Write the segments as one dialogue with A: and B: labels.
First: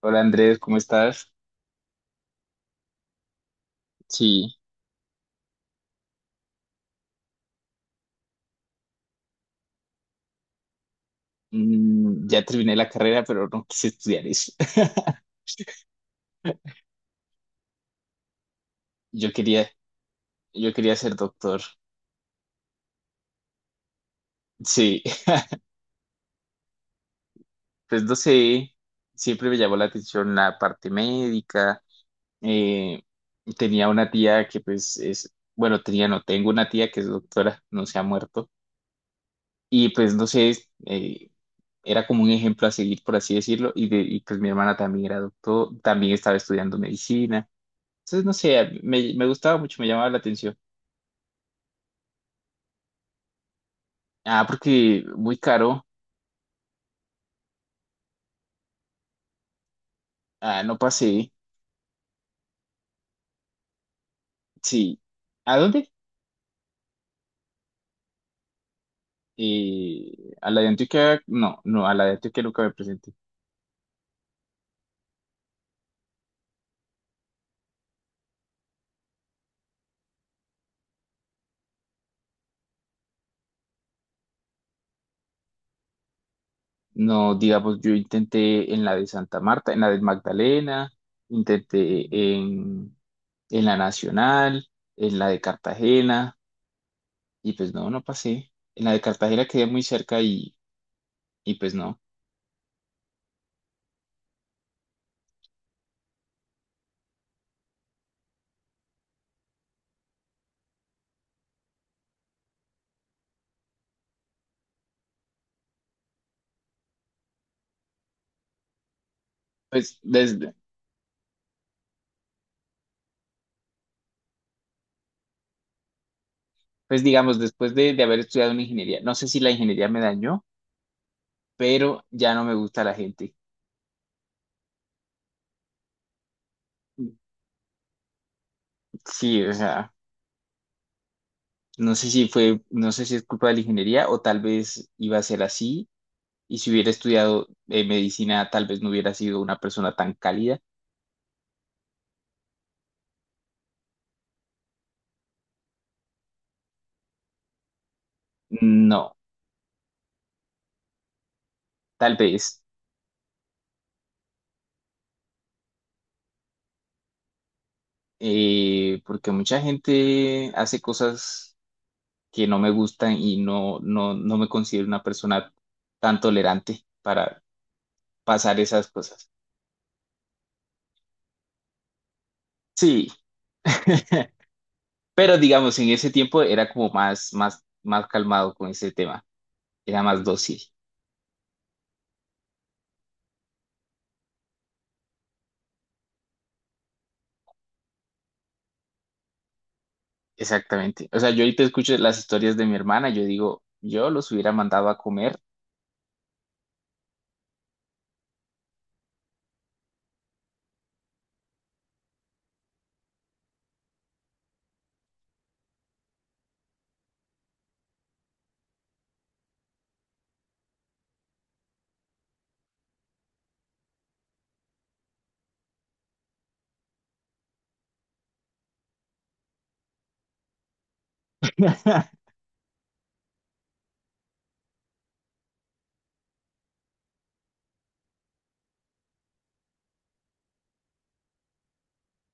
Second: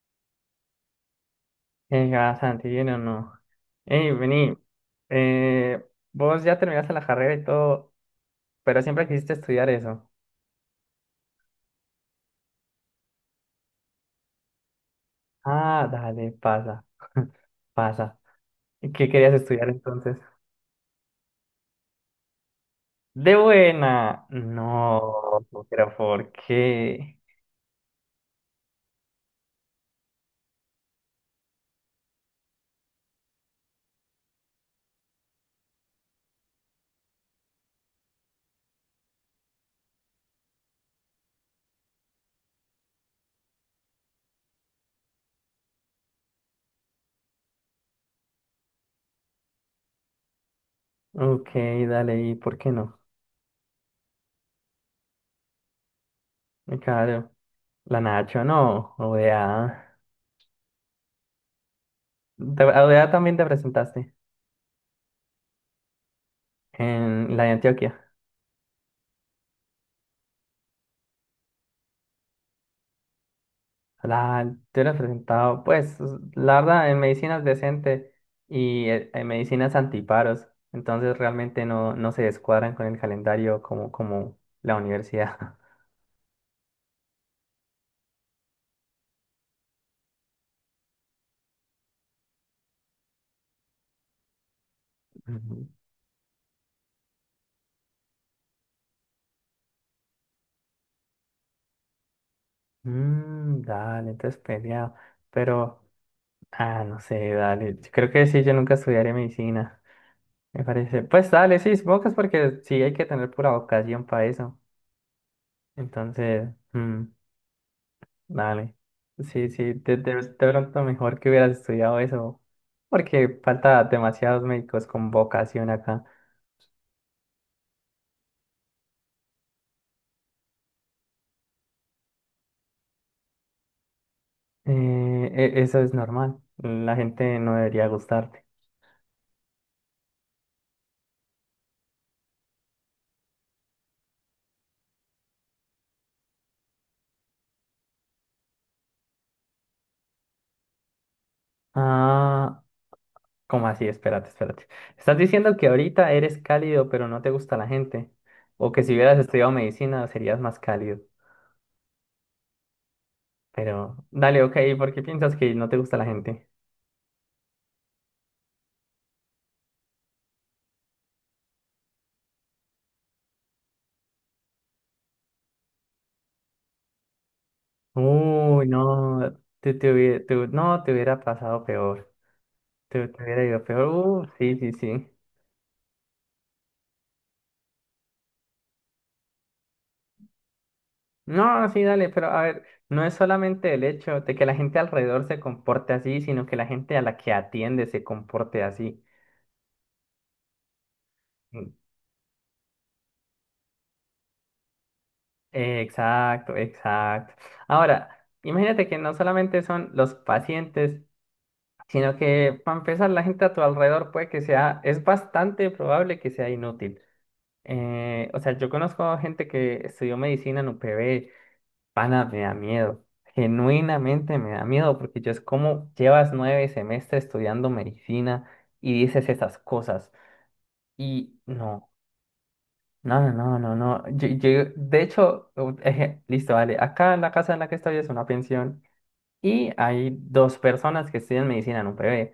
A: Hola Andrés, ¿cómo estás?
B: Bastante bien o no. Ey,
A: Sí,
B: vení, eh, vos ya terminaste la carrera y todo, pero siempre quisiste estudiar eso.
A: ya terminé la carrera, pero no quise estudiar eso.
B: Ah, dale, pasa. ¿Y qué
A: Yo
B: querías
A: quería,
B: estudiar entonces?
A: yo quería ser doctor.
B: De buena.
A: Sí,
B: No, pero ¿por qué?
A: pues no sé, siempre me llamó la atención la parte médica. Eh, tenía una tía que pues es, bueno, tenía, no, tengo una tía que es doctora, no se ha muerto. Y pues no sé, era como un ejemplo a seguir, por así decirlo. Y pues mi hermana también era doctor, también estaba estudiando medicina. Entonces, no sé, me gustaba mucho, me llamaba la atención.
B: Ok, dale, ¿y por qué no?
A: Ah, porque muy caro.
B: Claro, la Nacho no, ODA.
A: Ah, no pasé.
B: A ODA también te presentaste
A: Sí. ¿A dónde?
B: en la de Antioquia.
A: A la de Antioquia. No, no, a la de Antioquia nunca me presenté.
B: La, yo la he presentado, pues, la verdad, en medicina es decente y en medicinas antiparos, entonces realmente no se descuadran con el calendario como, como la universidad.
A: No, digamos, yo intenté en la de Santa Marta, en la de Magdalena, intenté en, en la Nacional, en la de
B: Ujú.
A: Cartagena, y pues no, no pasé. En la de Cartagena quedé muy cerca y pues no.
B: Mm, dale, entonces peleado, pero, ah, no sé, dale, yo creo que sí, yo nunca estudiaré medicina, me parece. Pues dale, sí, supongo que es porque sí hay que tener pura vocación para eso, entonces, Dale. Sí, sí,
A: Pues,
B: de
A: desde,
B: pronto mejor que hubieras estudiado eso, porque falta demasiados médicos con vocación acá.
A: pues digamos, después de haber estudiado una ingeniería, no sé si la ingeniería me dañó, pero ya no me gusta la gente.
B: Eso es normal, la gente no debería gustarte.
A: Sí, o sea, no sé si fue, no sé si es culpa de la ingeniería o tal vez iba a ser así y si hubiera estudiado medicina tal vez no hubiera sido una persona tan cálida.
B: Ah, ¿cómo así? Espérate, espérate. ¿Estás diciendo que ahorita eres cálido, pero no te gusta la gente? O que si
A: No,
B: hubieras estudiado medicina serías más cálido.
A: tal vez,
B: Pero, dale, ok, ¿por qué piensas que no te gusta la gente?
A: porque mucha gente hace cosas que no me gustan y no me considero una persona tan tolerante para pasar
B: Uy,
A: esas cosas.
B: no, te hubie- te hu- no, te hubiera pasado peor. Te,
A: Sí,
B: te hubiera ido peor. Sí, sí, sí.
A: pero digamos, en ese tiempo era como más calmado con ese tema, era más dócil.
B: No, sí, dale, pero a ver, no es solamente el hecho de que la gente alrededor se comporte así, sino que la gente a la que atiende se comporte así.
A: Exactamente. O sea, yo ahorita
B: Mm.
A: escucho las historias de mi hermana, yo digo, yo los hubiera mandado a comer.
B: Exacto, exacto. Ahora, imagínate que no solamente son los pacientes, sino que para empezar, la gente a tu alrededor puede que sea, es bastante probable que sea inútil. O sea, yo conozco gente que estudió medicina en UPB. Pana, me da miedo. Genuinamente me da miedo porque yo es como llevas 9 semestres estudiando medicina y dices esas cosas. Y no, no, no, no, no. Yo, de hecho, listo, vale. Acá en la casa en la que estoy es una pensión y hay dos personas que estudian medicina en un PB.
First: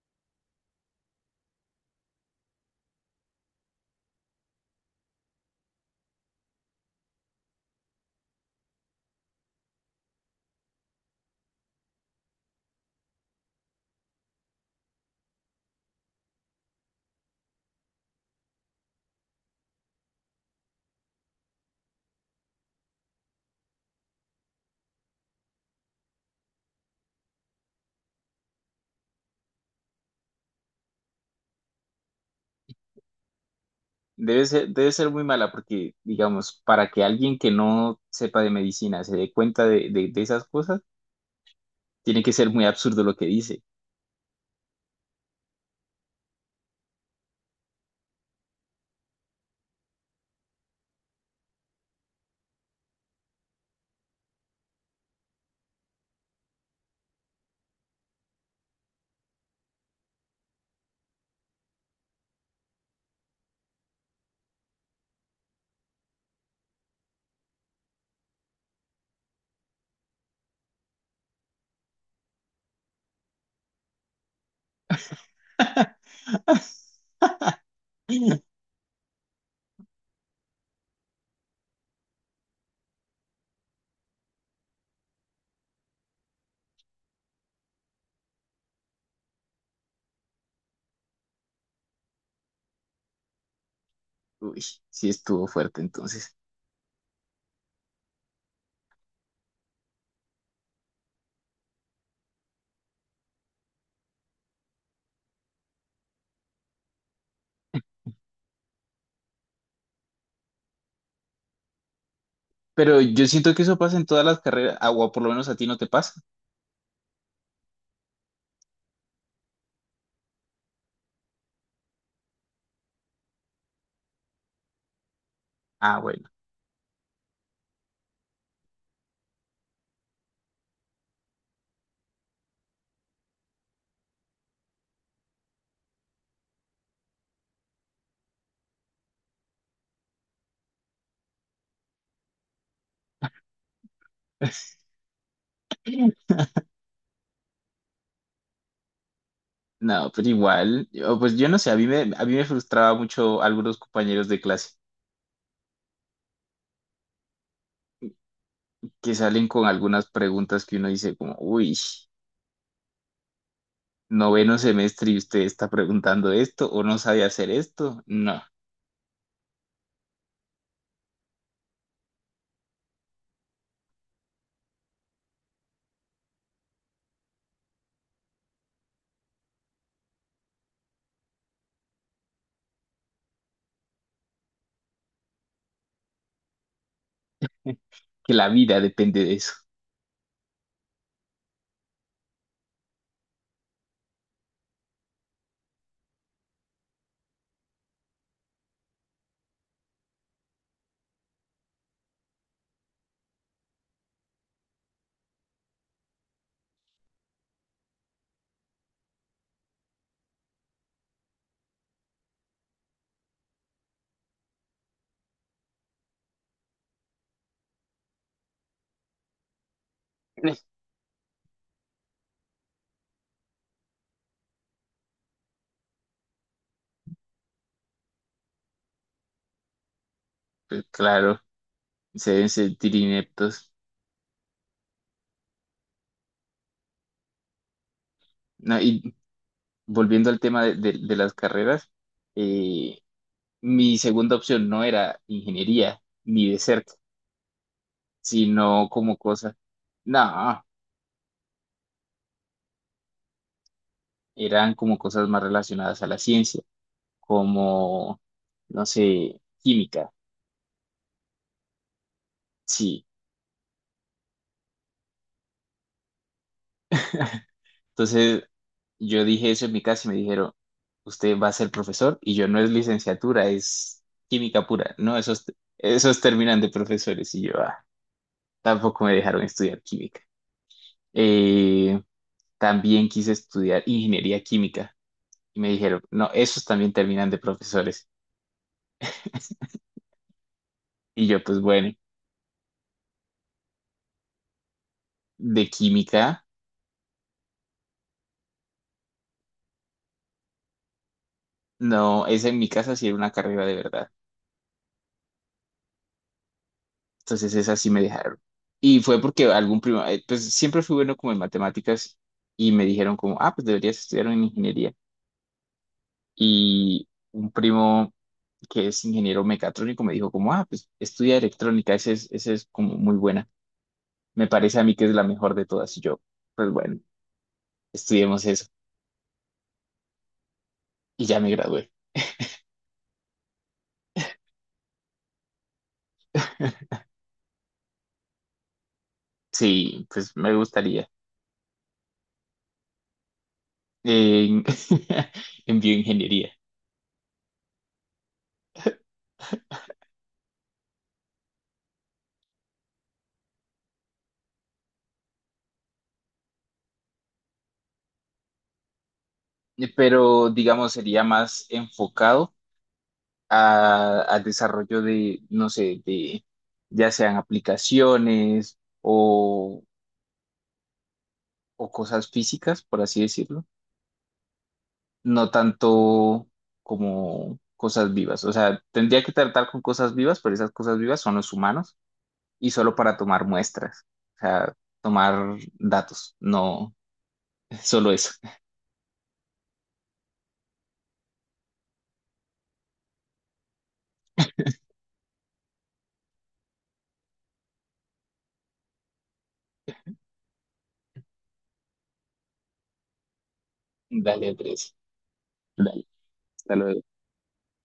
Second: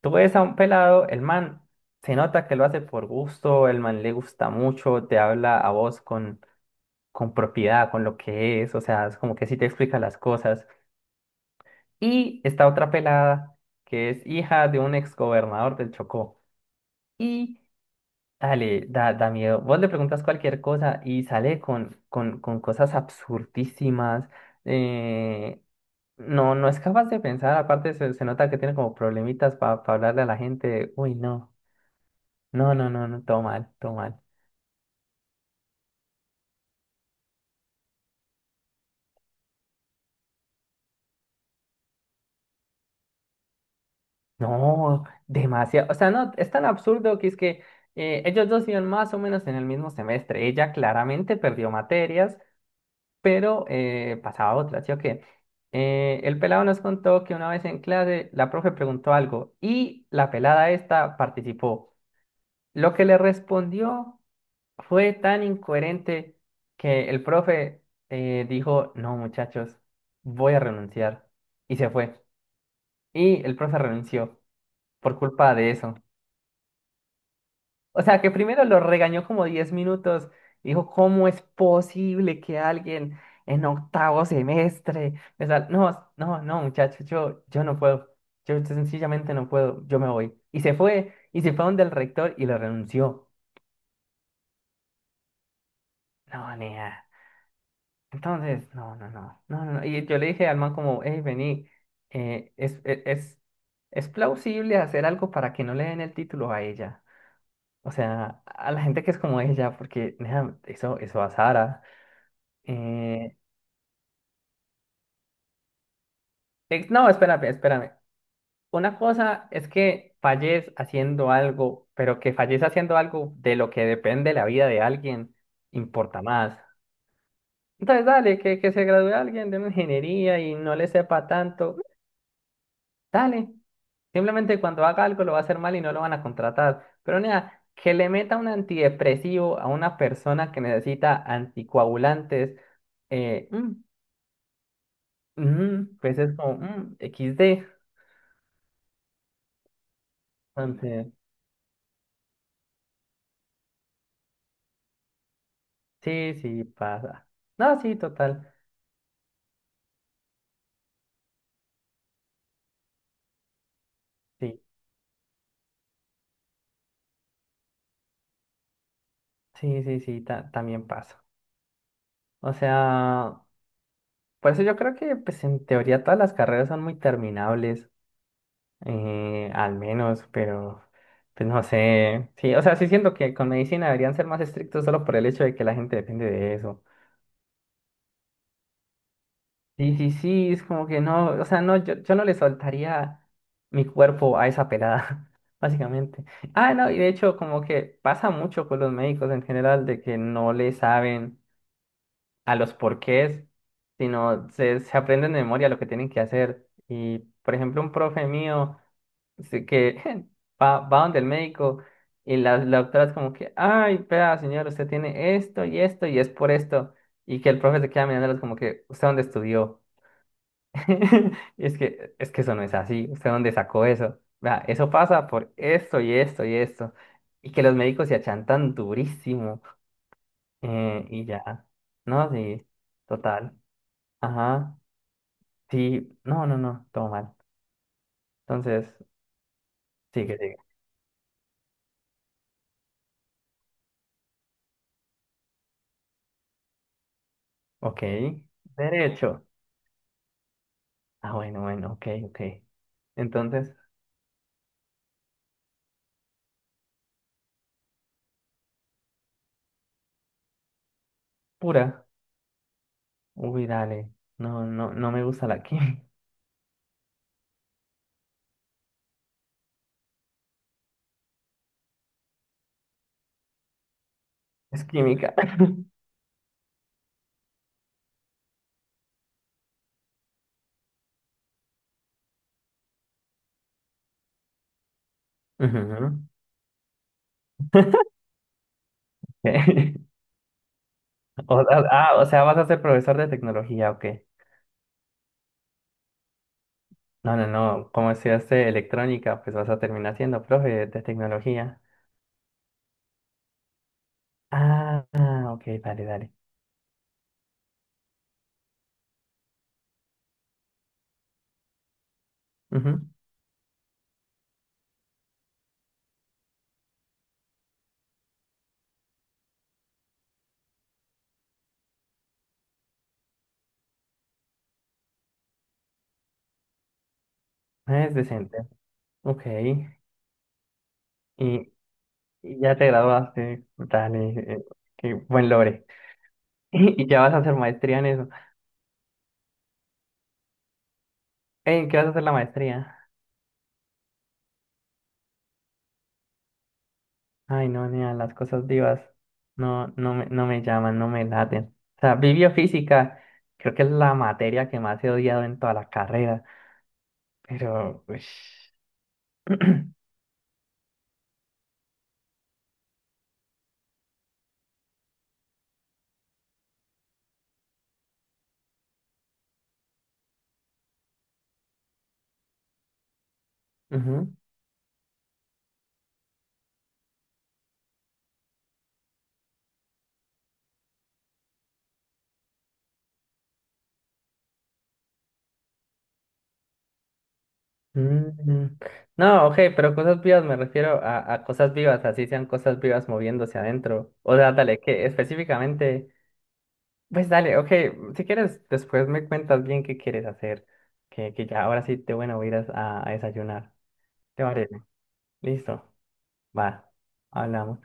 B: Tú ves a un pelado, el man se nota que lo hace por gusto, el man le gusta mucho, te habla a vos con propiedad, con lo que es, o sea, es como que sí te explica las cosas. Y esta otra pelada, que es hija de un exgobernador del Chocó. Y dale, da miedo. Vos le preguntas cualquier cosa y sale con cosas absurdísimas. eh, no, no es capaz de pensar. Aparte, se nota que tiene como problemitas para hablarle a la gente. Uy, no. No, no, no, no, todo mal, todo mal.
A: Debe ser muy mala porque, digamos, para que alguien que no sepa de medicina se dé cuenta de esas cosas, tiene que ser muy absurdo lo que dice.
B: No, demasiado. O sea, no, es tan absurdo que es que ellos dos iban más o menos en el mismo semestre. Ella claramente perdió materias. Pero pasaba otra, ¿sí o qué? El pelado nos contó que una vez en clase la profe preguntó algo y la pelada esta participó. Lo que le respondió fue tan incoherente que el profe dijo, no muchachos, voy a renunciar. Y se fue. Y el profe renunció por culpa de eso. O sea, que primero lo regañó como 10 minutos. Dijo, ¿cómo es posible que alguien en octavo semestre? No, no, no, muchacho, yo no puedo. Yo sencillamente no puedo. Yo me voy. Y se fue. Y se fue donde el rector y lo renunció.
A: Uy, sí estuvo fuerte entonces.
B: No, nea. Entonces, no, no, no, no, no. Y yo le dije al man como, hey, vení, eh, es, es, es es plausible hacer algo para que no le den el título a ella. O sea, a la gente que es como ella, porque nea, eso a Sara.
A: Pero yo
B: Eh,
A: siento que eso pasa en todas las carreras, ah, o por lo menos a ti no te pasa.
B: no, espérame, espérame. Una cosa es que falles haciendo algo, pero que falles haciendo algo de lo que depende la vida de alguien,
A: Ah,
B: importa
A: bueno.
B: más. Entonces, dale, que se gradúe alguien de una ingeniería y no le sepa tanto, dale. Simplemente cuando haga algo lo va a hacer mal y no lo van a contratar. Pero nada, que le meta un antidepresivo a una persona que necesita anticoagulantes, eh, mm, pues es como XD.
A: No, pero igual,
B: Entonces,
A: yo- pues yo no sé, a mí me frustraba mucho algunos compañeros de clase
B: sí, sí, pasa. No, sí, total.
A: que salen con algunas preguntas que uno dice como, uy. Noveno
B: Sí,
A: semestre y usted está preguntando esto o no sabe hacer esto. No,
B: sí, sí, también pasa. O sea, por eso yo creo que, pues, en teoría todas las carreras son muy terminables, al menos, pero, pues, no sé. Sí, o sea, sí siento que con medicina deberían ser más estrictos solo por el hecho de que la gente depende de eso.
A: que la vida depende de eso.
B: Sí, sí, sí, es como que no, o sea, no, yo no le soltaría mi cuerpo a esa pelada, básicamente. Ah, no, y de hecho, como que pasa mucho con los médicos en general de que no le saben a los porqués, sino se aprenden de memoria lo que tienen que hacer. Y, por ejemplo, un profe mío que va donde el médico y la doctora es como que, ay, vea, señor, usted tiene esto y esto y es por esto. Y que el profe se queda mirándolos como que, ¿usted dónde estudió? Y es que, es que eso no es así. ¿Usted dónde sacó eso? Vea, eso pasa por esto y esto y esto. Y que los médicos se achantan durísimo.
A: Pues
B: Y
A: claro,
B: ya. No,
A: se deben
B: sí,
A: sentir
B: total.
A: ineptos.
B: Ajá. Sí, no, no, no, todo mal.
A: No,
B: Entonces,
A: y volviendo
B: sigue,
A: al
B: sigue.
A: tema de las carreras, eh, mi segunda opción no era ingeniería, ni de cerca,
B: Ok.
A: sino como
B: Derecho.
A: cosas, no,
B: Ah, bueno, bueno, ok, ok. Entonces,
A: eran como cosas más relacionadas a la ciencia, como, no sé, química.
B: pura.
A: Sí,
B: Uy, dale. No, no, no me gusta la química.
A: entonces yo dije eso en mi casa y me dijeron, usted va a ser profesor y yo no es licenciatura, es química
B: Es
A: pura. No,
B: química.
A: esos, esos terminan de profesores y yo ah, tampoco me dejaron estudiar química. Eh, también quise estudiar ingeniería química y me dijeron,
B: Ujú.
A: no, esos también terminan de profesores.
B: Ok.
A: Y yo pues bueno,
B: O sea, ¿vas a ser profesor de tecnología, o qué?
A: de química,
B: No, no, no, como estudiaste electrónica, pues vas a terminar siendo profe de tecnología.
A: no, esa en mi casa sí era una carrera de verdad.
B: Ah, ah, ok, dale, dale.
A: Entonces esas sí me dejaron. Y fue porque algún primo, pues siempre fui bueno como en matemáticas y me
B: Ujú,
A: dijeron como, ah, pues deberías estudiar en ingeniería. Y un primo que es ingeniero mecatrónico me dijo como, ah, pues estudia electrónica, esa es como muy buena. Me parece a mí que es la mejor de todas. Y yo, pues bueno,
B: es
A: estudiemos
B: decente,
A: eso.
B: ok.
A: Y ya me
B: Y,
A: gradué.
B: y ya te graduaste, dale, eh, qué buen logre. Y, ya vas a hacer maestría en eso.
A: Sí, pues me gustaría.
B: Ey, ¿en ¿qué vas a hacer la maestría?
A: En, en bioingeniería.
B: Ay, no, nea, las cosas divas no, no me llaman, no me laten. O sea, bibliofísica, creo que es la materia que más he odiado en toda la carrera. Pero, pues...
A: Pero digamos, sería más enfocado a- al desarrollo de, no sé, de ya sean aplicaciones o cosas físicas, por así decirlo,
B: ujú,
A: no tanto como cosas vivas. O sea, tendría que tratar con cosas vivas, pero esas cosas vivas son los humanos y solo para tomar muestras, o sea, tomar datos, no solo eso.
B: mm, No, ok, pero cosas vivas me refiero a cosas vivas, así sean cosas vivas moviéndose adentro. O sea, dale, que específicamente, pues dale, ok, si quieres, después me cuentas bien qué quieres hacer, que ya ahora sí te bueno, voy a ir a desayunar. ¿Te
A: Dale,
B: parece?
A: Andrés.
B: Listo,
A: Dale, hasta
B: va,
A: luego.
B: hablamos.